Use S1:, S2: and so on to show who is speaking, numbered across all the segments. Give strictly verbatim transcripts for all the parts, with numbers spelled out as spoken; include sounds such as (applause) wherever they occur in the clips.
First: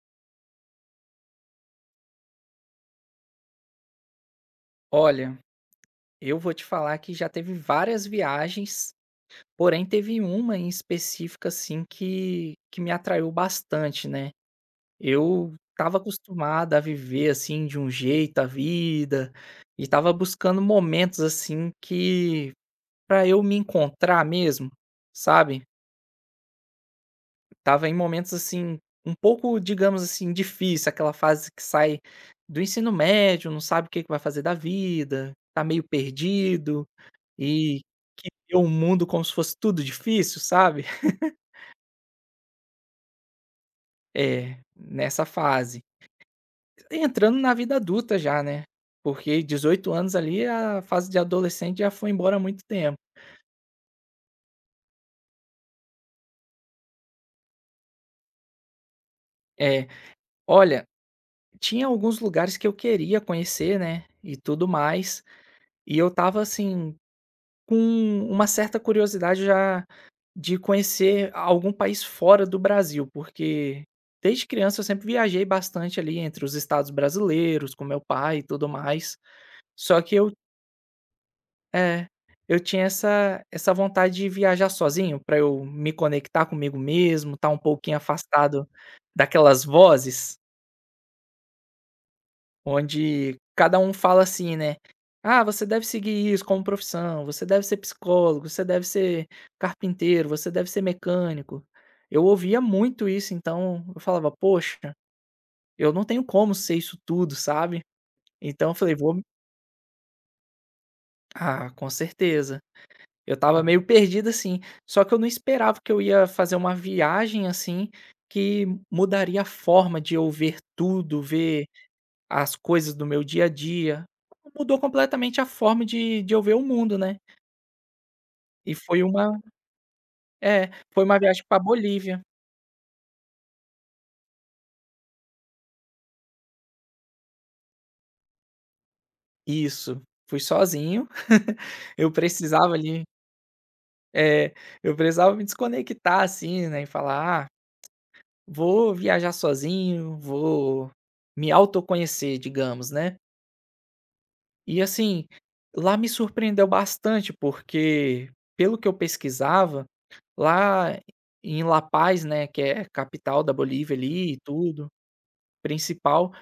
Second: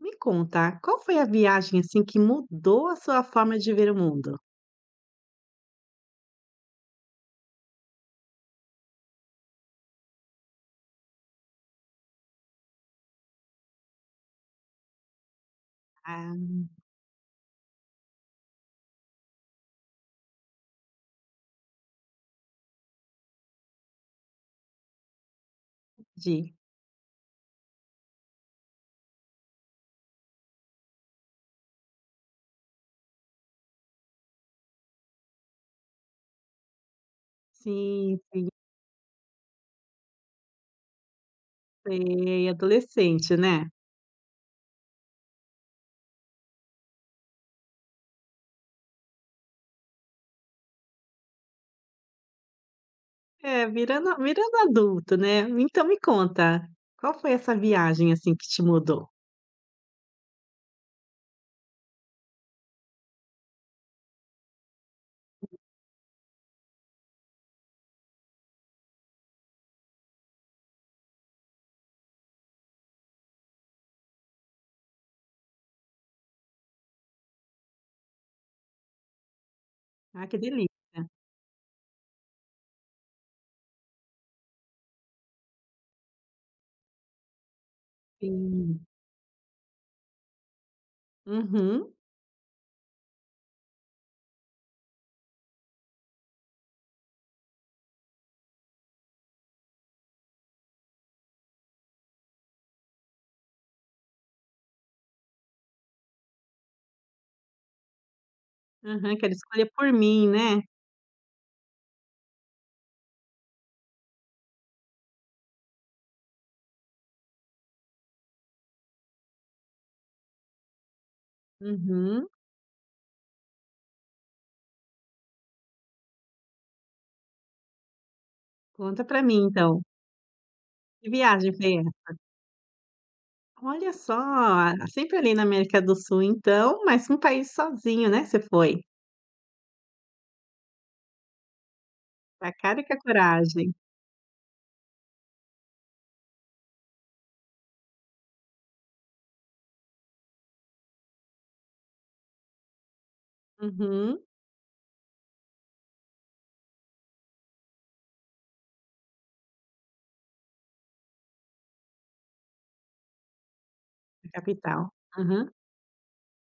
S1: Me conta, qual foi a viagem, assim, que mudou a sua forma de ver o mundo?
S2: Olha, eu vou te falar que já teve várias viagens, porém teve uma em específica assim que que me atraiu bastante, né. Eu estava
S1: Ah,
S2: acostumado a viver, assim, de um jeito a vida, e estava buscando momentos, assim, que para eu me encontrar mesmo, sabe.
S1: entendi.
S2: Tava em momentos, assim, um pouco, digamos assim, difícil, aquela fase que sai do ensino médio, não sabe o que que vai fazer da vida, tá meio perdido. E
S1: Sim,
S2: que
S1: sim,
S2: vê o mundo como se fosse tudo difícil, sabe. (laughs)
S1: sei, adolescente, né.
S2: É, nessa fase. Entrando na vida adulta já, né, porque dezoito anos ali a fase de adolescente já foi embora há muito tempo.
S1: É, virando virando adulto, né. Então me conta, qual foi essa viagem, assim, que te mudou?
S2: É. Olha, tinha alguns lugares que eu queria conhecer, né, e tudo mais, e eu tava assim, com uma certa curiosidade já de conhecer algum país fora do Brasil, porque desde criança eu sempre viajei bastante ali entre os estados brasileiros com meu pai e tudo mais. Só que
S1: Ah,
S2: eu
S1: que delícia.
S2: é, eu tinha essa essa vontade de viajar sozinho pra eu me conectar comigo mesmo, estar um pouquinho afastado
S1: Sim.
S2: daquelas vozes
S1: Uhum.
S2: onde cada um fala assim, né: "Ah, você deve seguir isso como profissão, você deve ser psicólogo, você deve ser carpinteiro, você deve ser mecânico". Eu ouvia muito isso, então eu falava: "Poxa, eu não tenho como ser isso tudo", sabe. Então eu falei: "Vou".
S1: Aham, "Quero escolher por mim", né.
S2: Ah, com certeza. Eu estava meio perdido, assim, só que eu não esperava que eu ia fazer uma viagem, assim, que mudaria a forma de eu ver tudo, ver
S1: Uhum.
S2: as coisas do meu dia a dia. Mudou completamente a forma de de eu ver o mundo, né. E foi
S1: Conta pra
S2: uma
S1: mim, então.
S2: é, foi
S1: Que
S2: uma viagem
S1: viagem
S2: pra
S1: foi essa?
S2: Bolívia.
S1: Olha só, sempre ali na América do Sul, então, mas um país sozinho, né, você foi?
S2: Isso. Fui sozinho. (laughs) Eu
S1: A
S2: precisava
S1: cara e a
S2: ali
S1: coragem.
S2: é, eu precisava me desconectar, assim, né, e falar: "Ah, vou viajar sozinho, vou me autoconhecer", digamos, né.
S1: Uhum.
S2: E assim, lá me surpreendeu bastante, porque pelo que eu pesquisava, lá em La Paz, né, que é capital da Bolívia
S1: A
S2: ali e
S1: capital.
S2: tudo,
S1: Aham.
S2: principal,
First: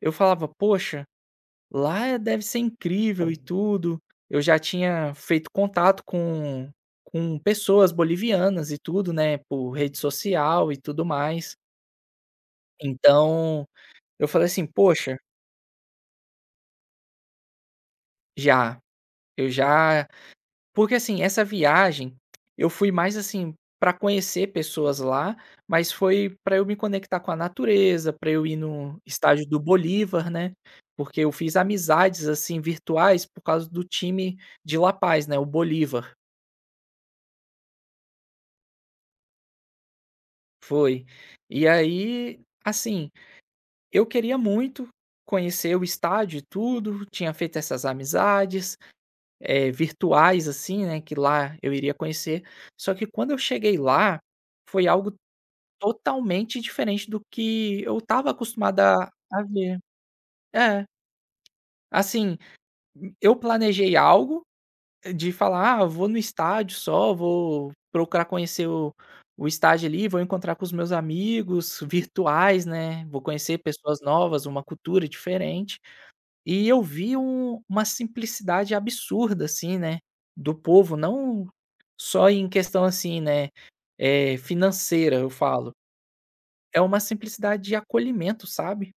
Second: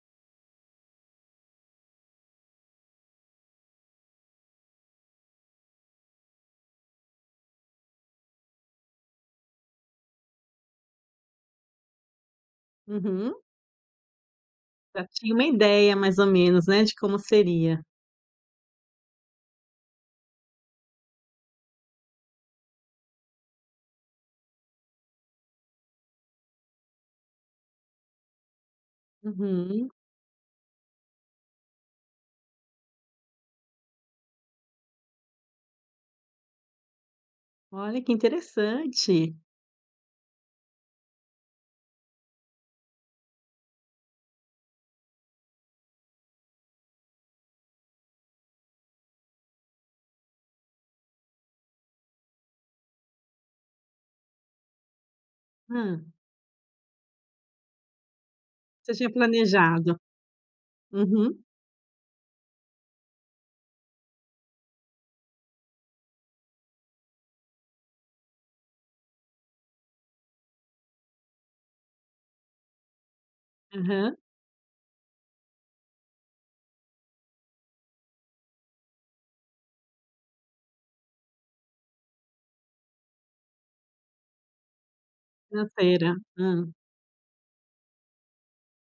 S2: eu falava: "Poxa, lá é deve ser incrível e tudo". Eu já tinha feito contato com com pessoas bolivianas e tudo, né, por rede social e tudo mais.
S1: Uhum.
S2: Então, eu falei assim:
S1: Já
S2: "Poxa".
S1: tinha uma ideia mais ou menos, né, de como seria.
S2: Já, eu já. Porque, assim, essa viagem, eu fui mais, assim, para conhecer pessoas lá, mas foi para eu me conectar com a natureza, para eu ir no estádio do
S1: Uhum.
S2: Bolívar, né, porque eu fiz amizades, assim, virtuais por causa do time de La Paz, né, o Bolívar,
S1: Olha que interessante.
S2: foi. E aí, assim, eu queria muito conhecer o estádio e tudo, tinha feito essas amizades, eh, virtuais, assim, né, que lá eu iria conhecer, só que quando eu cheguei lá, foi algo
S1: Hã.
S2: totalmente diferente do que eu estava
S1: Você
S2: acostumada
S1: tinha
S2: a ver.
S1: planejado?
S2: É,
S1: Uhum.
S2: assim, eu planejei algo eh, de falar: "Ah, vou no estádio só, vou procurar conhecer o o estádio ali, vou encontrar com os meus amigos virtuais, né, vou conhecer pessoas
S1: Aham.
S2: novas, uma cultura diferente". E eu vi um uma simplicidade absurda, assim, né, do povo, não só em questão, assim, né, eh, financeira eu falo.
S1: Financeira. Hã.
S2: É uma simplicidade de acolhimento, sabe.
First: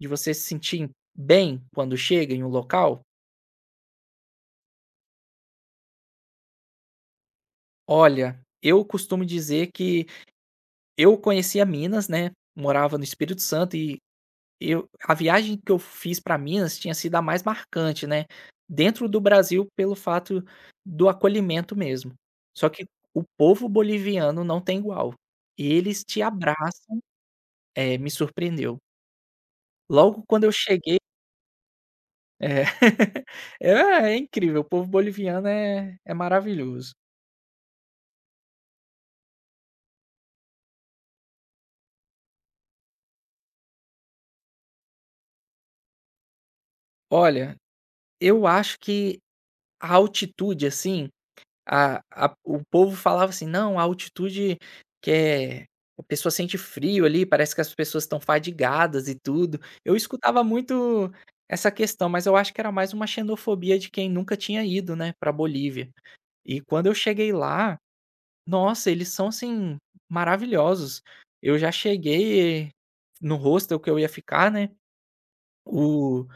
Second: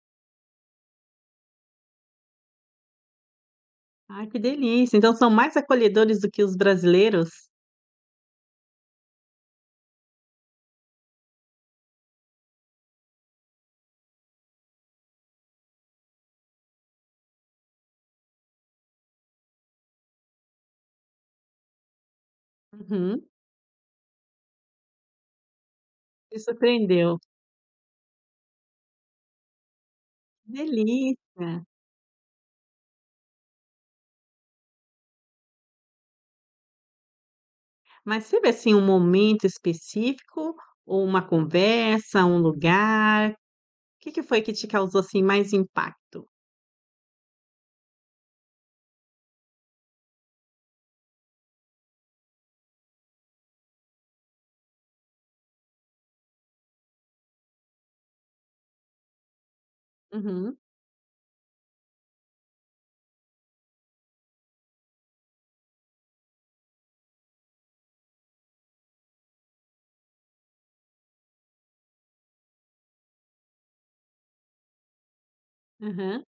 S2: De você se sentir bem quando chega em um local.
S1: Ai, que delícia. Então são mais acolhedores do que os brasileiros?
S2: Olha, eu costumo dizer que eu conhecia Minas, né, morava no Espírito Santo e eu a viagem que eu fiz para Minas tinha sido a mais marcante, né, dentro do Brasil pelo fato do acolhimento mesmo. Só que
S1: Uhum.
S2: o povo boliviano não tem igual. Eles te
S1: Te
S2: abraçam
S1: surpreendeu.
S2: é, me surpreendeu. Logo quando
S1: Que
S2: eu cheguei.
S1: delícia.
S2: É. (laughs) É, é incrível, o povo boliviano é é maravilhoso.
S1: Mas teve, assim, um momento específico ou uma conversa, um lugar? Que que foi que te causou, assim, mais impacto?
S2: Olha, eu acho que a altitude, assim, a a o povo falava assim: "Não, a altitude que é a pessoa sente frio ali, parece que as pessoas estão fadigadas e tudo". Eu escutava
S1: Uhum,
S2: muito essa questão, mas eu acho que era mais uma xenofobia de quem nunca tinha ido, né, pra Bolívia. E quando eu cheguei lá nossa, eles são, assim, maravilhosos. Eu já cheguei no hostel que eu ia ficar, né,
S1: aham.
S2: o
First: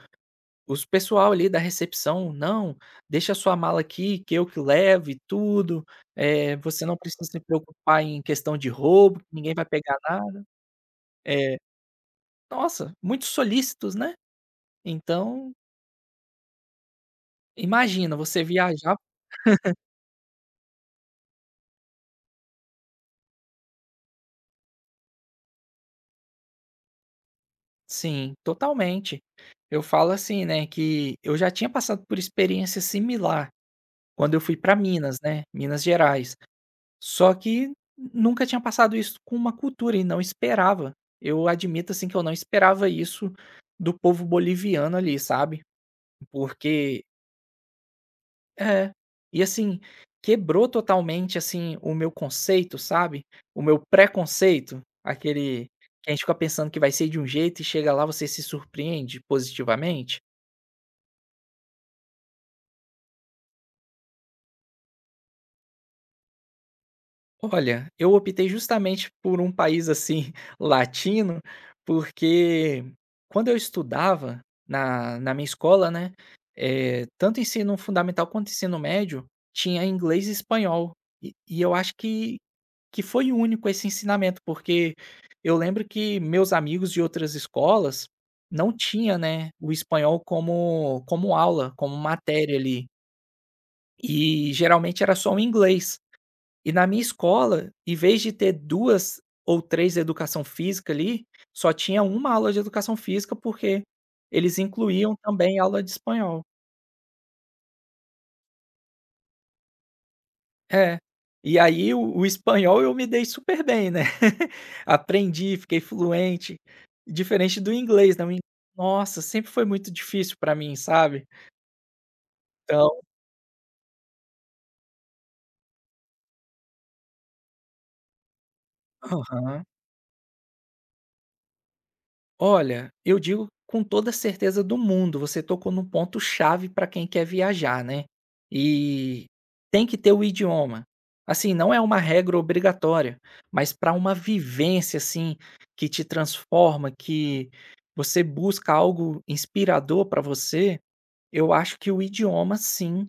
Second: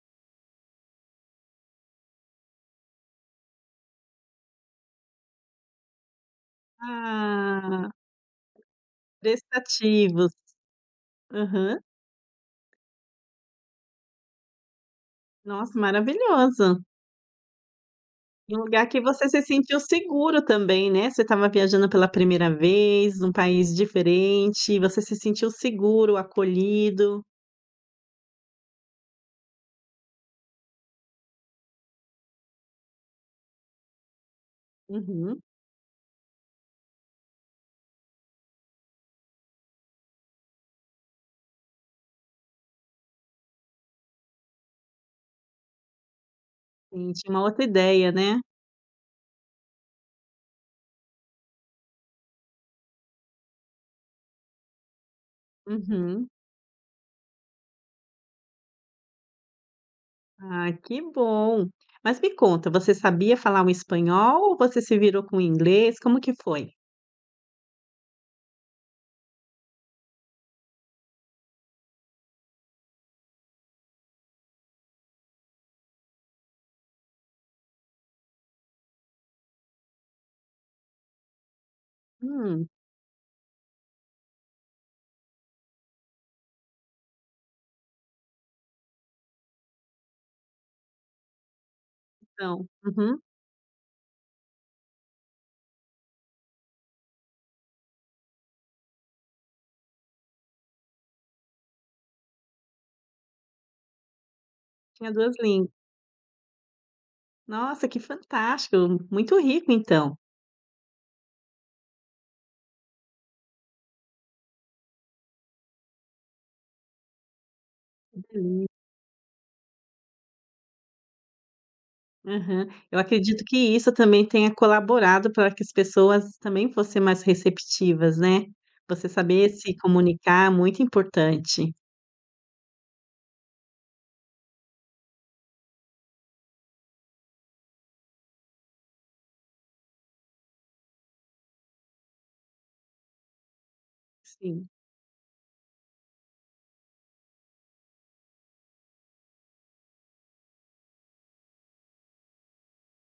S2: os pessoal ali da recepção: "Não, deixa sua mala aqui que eu que levo e tudo, eh, você não precisa se
S1: Ah,
S2: preocupar em questão de roubo, que ninguém vai pegar
S1: prestativos.
S2: nada". É,
S1: Aham.
S2: nossa, muito solícitos, né. Então,
S1: Nossa, maravilhoso.
S2: imagina você
S1: E um lugar
S2: viajar.
S1: que você se sentiu seguro também, né, você estava viajando pela primeira vez, num país diferente, você se sentiu seguro, acolhido.
S2: Sim, totalmente. Eu falo assim, né, que eu já tinha passado por experiência similar quando eu fui para Minas,
S1: Uhum.
S2: né, Minas Gerais. Só que nunca tinha passado isso com uma cultura e não esperava. Eu admito, assim, que eu não esperava isso do povo boliviano ali, sabe. Porque
S1: Sim, tinha uma outra ideia, né.
S2: é. E assim, quebrou totalmente, assim, o meu conceito, sabe, o meu preconceito, aquele que a gente
S1: Uhum.
S2: fica pensando que vai ser de um jeito e chega lá, você se surpreende positivamente.
S1: Ah, que bom. Mas me conta, você sabia falar o espanhol ou você se virou com o inglês? Como que foi?
S2: Olha, eu optei justamente por um país assim (laughs) latino, porque quando eu estudava na, na minha escola, né, eh, tanto ensino fundamental quanto ensino médio, tinha inglês e espanhol. E, e eu acho que,
S1: Hum,
S2: que foi único esse ensinamento, porque eu lembro que meus amigos de outras escolas não tinha, né, o espanhol como, como aula, como matéria
S1: então.
S2: ali.
S1: Uhum.
S2: E geralmente era só o inglês. E na minha escola, em vez de ter duas ou três educação física ali, só tinha uma aula de educação física, porque eles
S1: Tinha
S2: incluíam
S1: duas
S2: também
S1: línguas.
S2: aula de espanhol.
S1: Nossa, que fantástico! Muito rico então.
S2: É. E aí o o espanhol eu me dei super bem, né. (laughs) Aprendi, fiquei fluente, diferente do inglês, né, o in
S1: Sim.
S2: nossa, sempre foi muito difícil para mim, sabe.
S1: Aham. Eu
S2: Então
S1: acredito que isso também tenha colaborado para que as pessoas também fossem mais receptivas, né. Você saber
S2: aham.
S1: se comunicar é muito importante.
S2: Olha, eu digo com toda certeza do mundo, você tocou num ponto chave para quem quer viajar, né. E tem que ter o idioma. Assim, não é uma regra obrigatória, mas para uma
S1: Sim,
S2: vivência, assim, que te transforma, que você busca algo inspirador para você, eu acho que o idioma sim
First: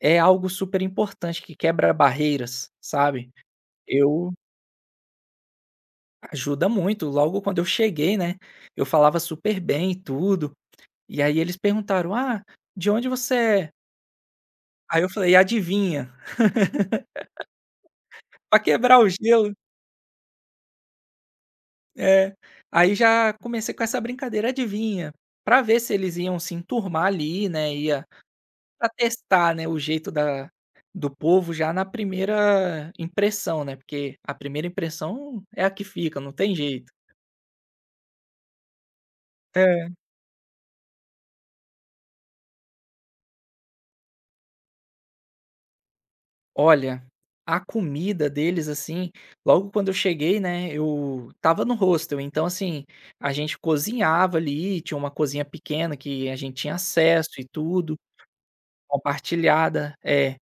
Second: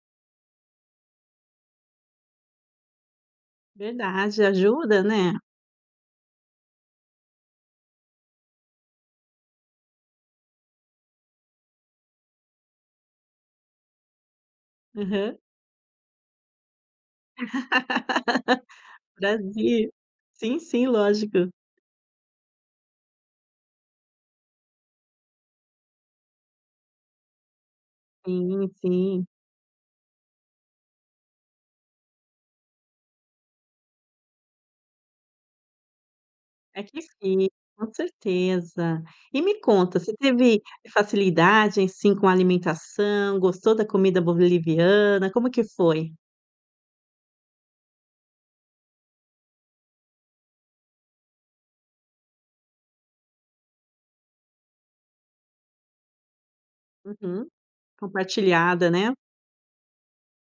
S2: é algo super importante que quebra barreiras, sabe. Eu
S1: verdade, ajuda, né.
S2: ajuda muito, logo quando eu cheguei, né, eu falava super bem e tudo e aí eles perguntaram: "Ah, de onde você é?". Aí eu falei:
S1: Aham.
S2: "Adivinha?".
S1: (laughs)
S2: Pra quebrar o gelo
S1: Brasil. Sim, sim, lógico.
S2: é. Aí já comecei com essa brincadeira: "Adivinha?". Pra ver se eles iam se enturmar ali, né, ia
S1: Sim,
S2: pra
S1: sim.
S2: testar, né, o jeito da do povo já na primeira impressão, né, porque a primeira impressão é a que fica, não tem
S1: É
S2: jeito.
S1: que sim, com certeza. E me
S2: É.
S1: conta, você teve facilidade, assim, com a alimentação? Gostou da comida boliviana? Como que foi?
S2: Olha, a comida deles, assim, logo quando eu cheguei, né, eu tava no hostel, então, assim, a gente cozinhava ali, tinha uma cozinha pequena que a gente tinha acesso e
S1: Uhum.
S2: tudo,
S1: Compartilhada, né.
S2: compartilhada, é.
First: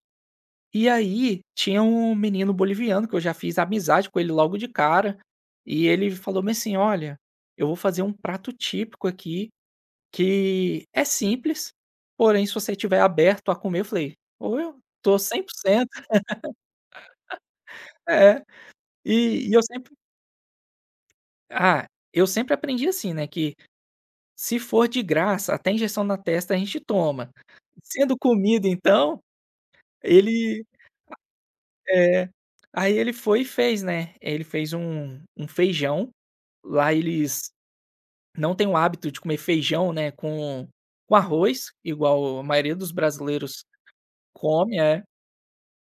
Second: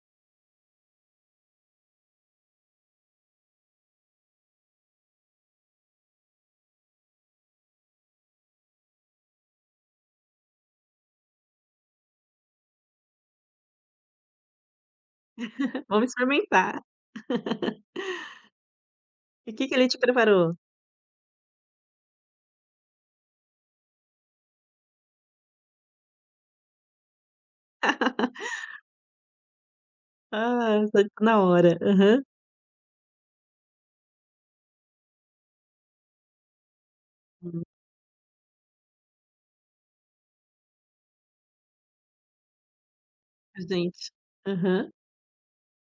S2: E aí tinha um menino boliviano que eu já fiz amizade com ele logo de cara, e ele falou bem assim: "Olha, eu vou fazer um prato típico aqui que é simples, porém se você estiver aberto a comer", eu falei: ou eu tô cem por
S1: (laughs)
S2: cento,
S1: Vamos
S2: (laughs)
S1: experimentar.
S2: é. E
S1: E
S2: e
S1: o
S2: eu
S1: que que ele
S2: sempre
S1: te preparou?
S2: ah, eu sempre aprendi assim, né, que se for de graça, até injeção na testa a gente toma. Sendo comida então, ele
S1: Ah, tá na hora. Aham.
S2: é, aí ele foi e fez, né, ele fez um um feijão, lá eles
S1: Hum,
S2: não têm o hábito de comer feijão, né, com com arroz, igual a maioria dos brasileiros
S1: gente.
S2: come,
S1: Aham,
S2: é.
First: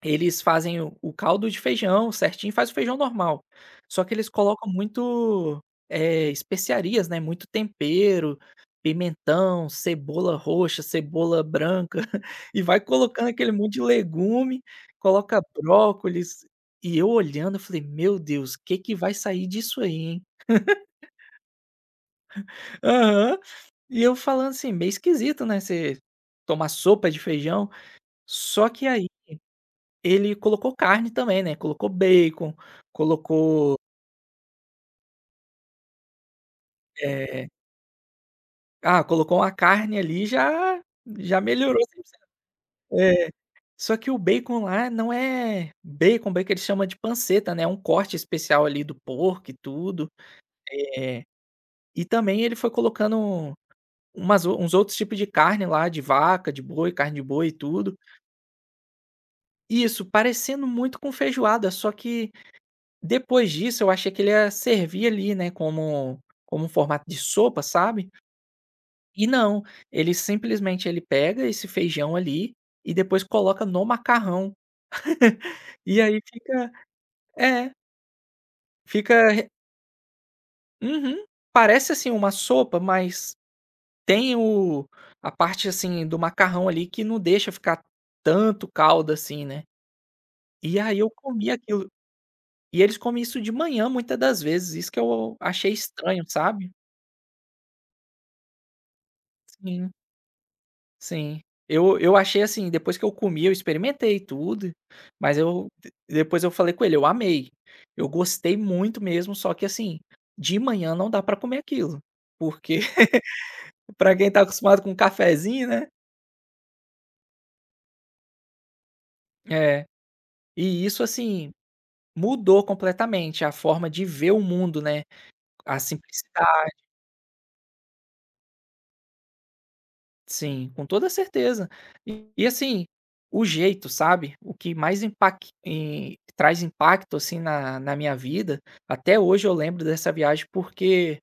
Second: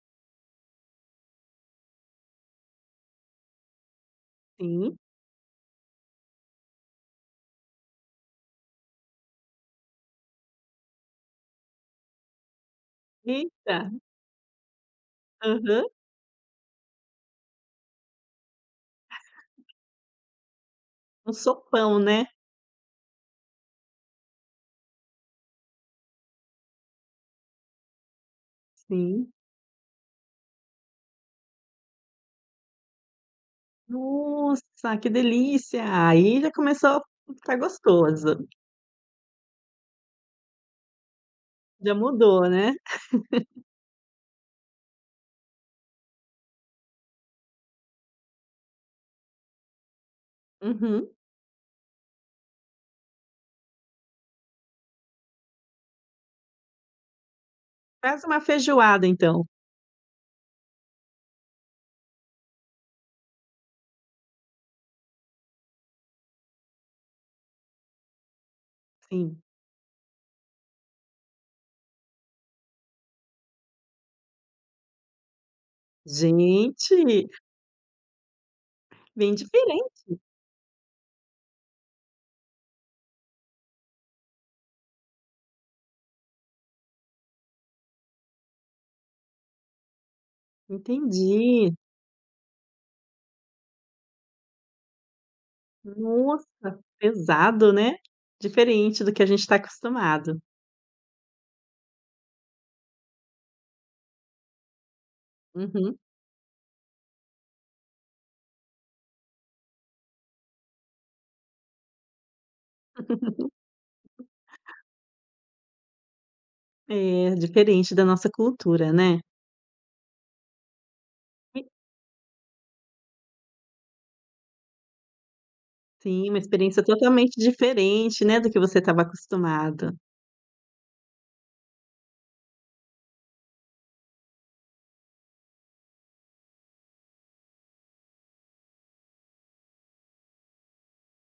S2: Eles fazem o o caldo de feijão certinho, faz o feijão normal, só que eles colocam
S1: sim.
S2: muito, eh, especiarias, né, muito tempero, pimentão, cebola roxa, cebola branca, (laughs) e vai colocando aquele monte de
S1: Eita.
S2: legume, coloca
S1: Aham.
S2: brócolis, e eu olhando eu falei: "Meu Deus, o que que vai sair disso aí, hein?".
S1: Um sopão, né.
S2: Aham. E eu falando assim, meio esquisito, né, você tomar sopa de feijão, só que aí
S1: Sim.
S2: ele colocou carne também, né, colocou bacon, colocou,
S1: Nossa, que delícia! Aí já começou a
S2: eh,
S1: ficar gostoso.
S2: ah, colocou uma carne ali já já melhorou
S1: Já
S2: cem por cento.
S1: mudou, né.
S2: É. Só que o bacon lá não é bacon, bacon eles chamam de panceta, né, é um corte especial ali do porco e tudo.
S1: Uhum.
S2: Eh, e também ele foi colocando umas o- uns outros tipos de carne lá, de vaca, de boi, carne de boi e tudo.
S1: Faz uma feijoada então.
S2: Isso, parecendo muito com feijoada, só que depois disso, eu achei que ele ia servir ali, né, como como um formato de sopa, sabe. E
S1: Sim.
S2: não, ele simplesmente ele pega esse feijão ali e depois coloca no macarrão. (laughs) E aí fica
S1: Gente,
S2: é, fica
S1: bem
S2: re
S1: diferente,
S2: uhum. Parece, assim, uma sopa, mas tem o a parte, assim, do macarrão ali que não deixa ficar tanto caldo, assim, né. E aí eu comi
S1: entendi.
S2: aquilo. E eles comem isso de manhã muitas das vezes, isso que eu achei estranho,
S1: Nossa,
S2: sabe.
S1: pesado, né. Diferente do que a gente está
S2: Sim.
S1: acostumado.
S2: Sim. Eu eu achei assim, depois que eu comi, eu experimentei tudo, mas eu de
S1: Uhum.
S2: depois eu falei com ele: "Eu amei, eu gostei muito mesmo, só que assim, de manhã não dá pra comer aquilo", porque (laughs) pra quem tá acostumado com um cafezinho, né.
S1: É, diferente da nossa cultura, né.
S2: É. E isso assim,
S1: E
S2: mudou completamente a forma de ver o mundo, né, a
S1: sim, uma
S2: simplicidade.
S1: experiência totalmente diferente, né, do que você estava acostumado.
S2: Sim, com toda certeza. E e assim, o jeito, sabe, o que mais impac e traz impacto, assim, na na minha vida, até hoje eu lembro dessa viagem, porque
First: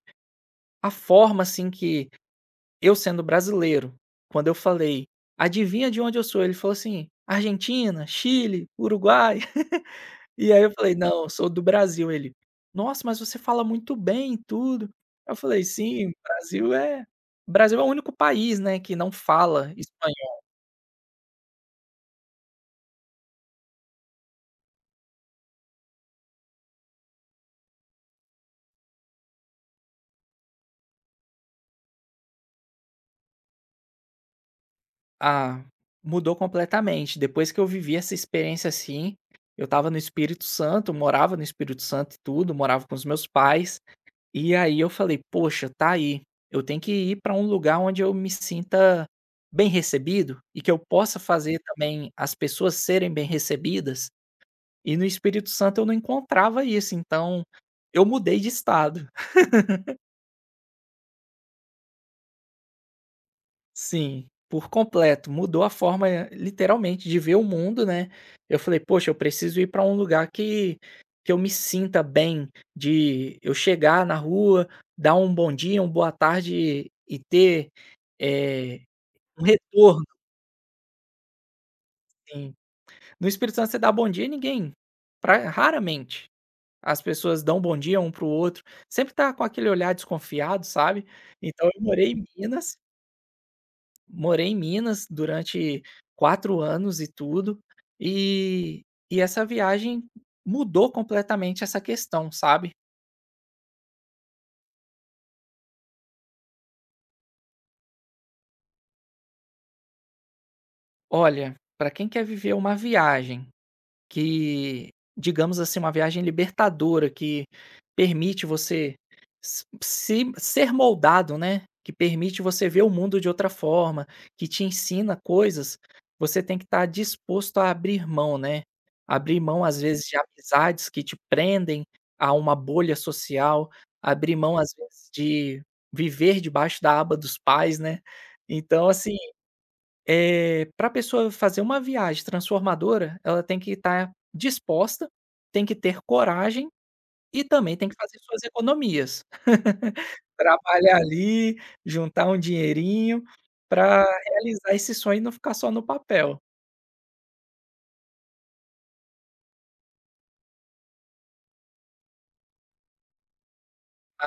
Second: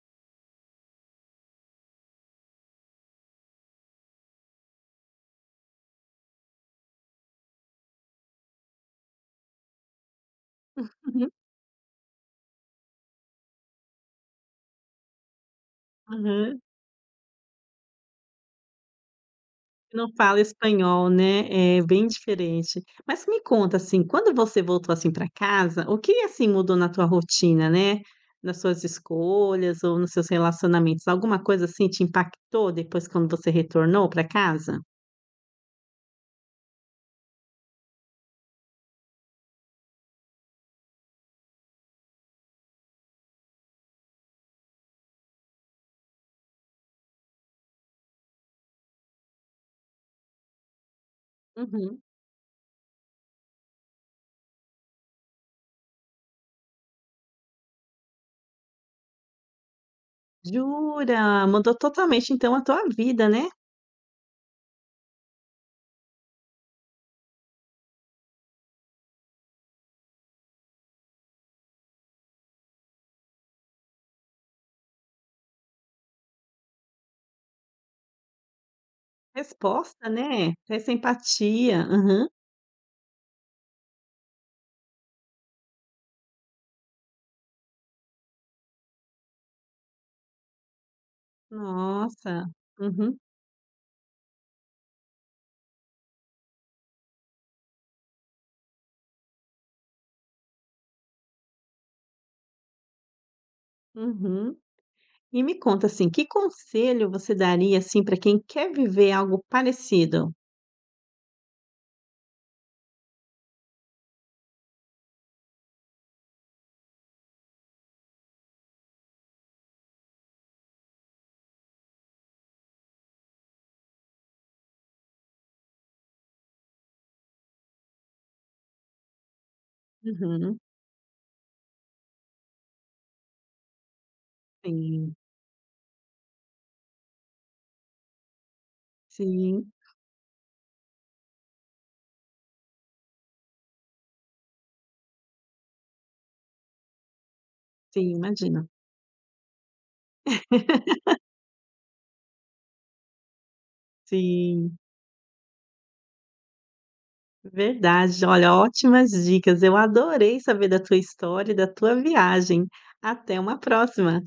S2: a forma, assim, que eu sendo brasileiro, quando eu falei: "Adivinha de onde eu sou?", ele falou assim: "Argentina, Chile, Uruguai". (laughs) E aí eu falei: "Não,
S1: Uhum.
S2: eu sou do Brasil". Ele: "Nossa, mas você fala muito bem e tudo". Eu falei: "Sim, o
S1: Aham.
S2: Brasil é Brasil é o único país, né, que não fala".
S1: Não fala espanhol, né, é bem diferente. Mas me conta, assim, quando você voltou, assim, para casa, o que, assim, mudou na tua rotina, né, nas suas escolhas ou nos seus relacionamentos? Alguma coisa, assim, te impactou depois quando você retornou para casa?
S2: Ah, mudou completamente. Depois que eu vivi essa experiência assim, eu estava no Espírito Santo, morava no Espírito Santo e tudo, morava com os meus pais. E aí eu falei: "Poxa, tá aí. Eu tenho que ir pra um lugar onde eu me sinta bem recebido e que eu possa fazer
S1: Uhum.
S2: também as pessoas serem bem recebidas". E no Espírito Santo eu não encontrava isso, então eu mudei de estado.
S1: Jura? Mudou totalmente, então, a tua vida, né.
S2: Sim, por completo. Mudou a forma, eh, literalmente, de ver o mundo, né. Eu falei: "Poxa, eu preciso ir para um lugar que que eu me sinta bem, de eu chegar na rua, dar um bom dia, um boa tarde e ter, eh, um retorno,
S1: Resposta, né, essa empatia. Aham.
S2: assim". No Espírito Santo você dá bom dia, a ninguém pra raramente as pessoas dão bom dia um para o outro, sempre tá com aquele olhar desconfiado, sabe. Então eu morei em
S1: Nossa.
S2: Minas.
S1: Uhum,
S2: Morei em Minas durante quatro anos e tudo, e e essa viagem mudou completamente essa questão, sabe.
S1: uhum. E me conta, assim, que conselho você daria, assim, para quem quer viver algo parecido?
S2: Olha, para quem quer viver uma viagem que, digamos assim, uma viagem libertadora que permite você s se ser moldado, né, que permite você ver o mundo de outra forma, que te ensina coisas, você tem que estar disposto a abrir mão, né. Abrir mão, às vezes, de
S1: Uhum.
S2: amizades que te prendem a uma bolha social, abrir mão, às vezes,
S1: Sim,
S2: de viver debaixo da aba dos pais, né. Então, assim
S1: sim,
S2: eh, para a pessoa fazer uma viagem transformadora, ela tem que estar disposta, tem que ter coragem e também tem que
S1: sim,
S2: fazer suas
S1: Imagina.
S2: economias. (laughs)
S1: (laughs)
S2: Trabalhar ali, juntar um dinheirinho para realizar
S1: Sim,
S2: esse sonho e não ficar só no papel.
S1: verdade. Olha, ótimas dicas. Eu adorei saber da tua história e da tua viagem. Até uma próxima.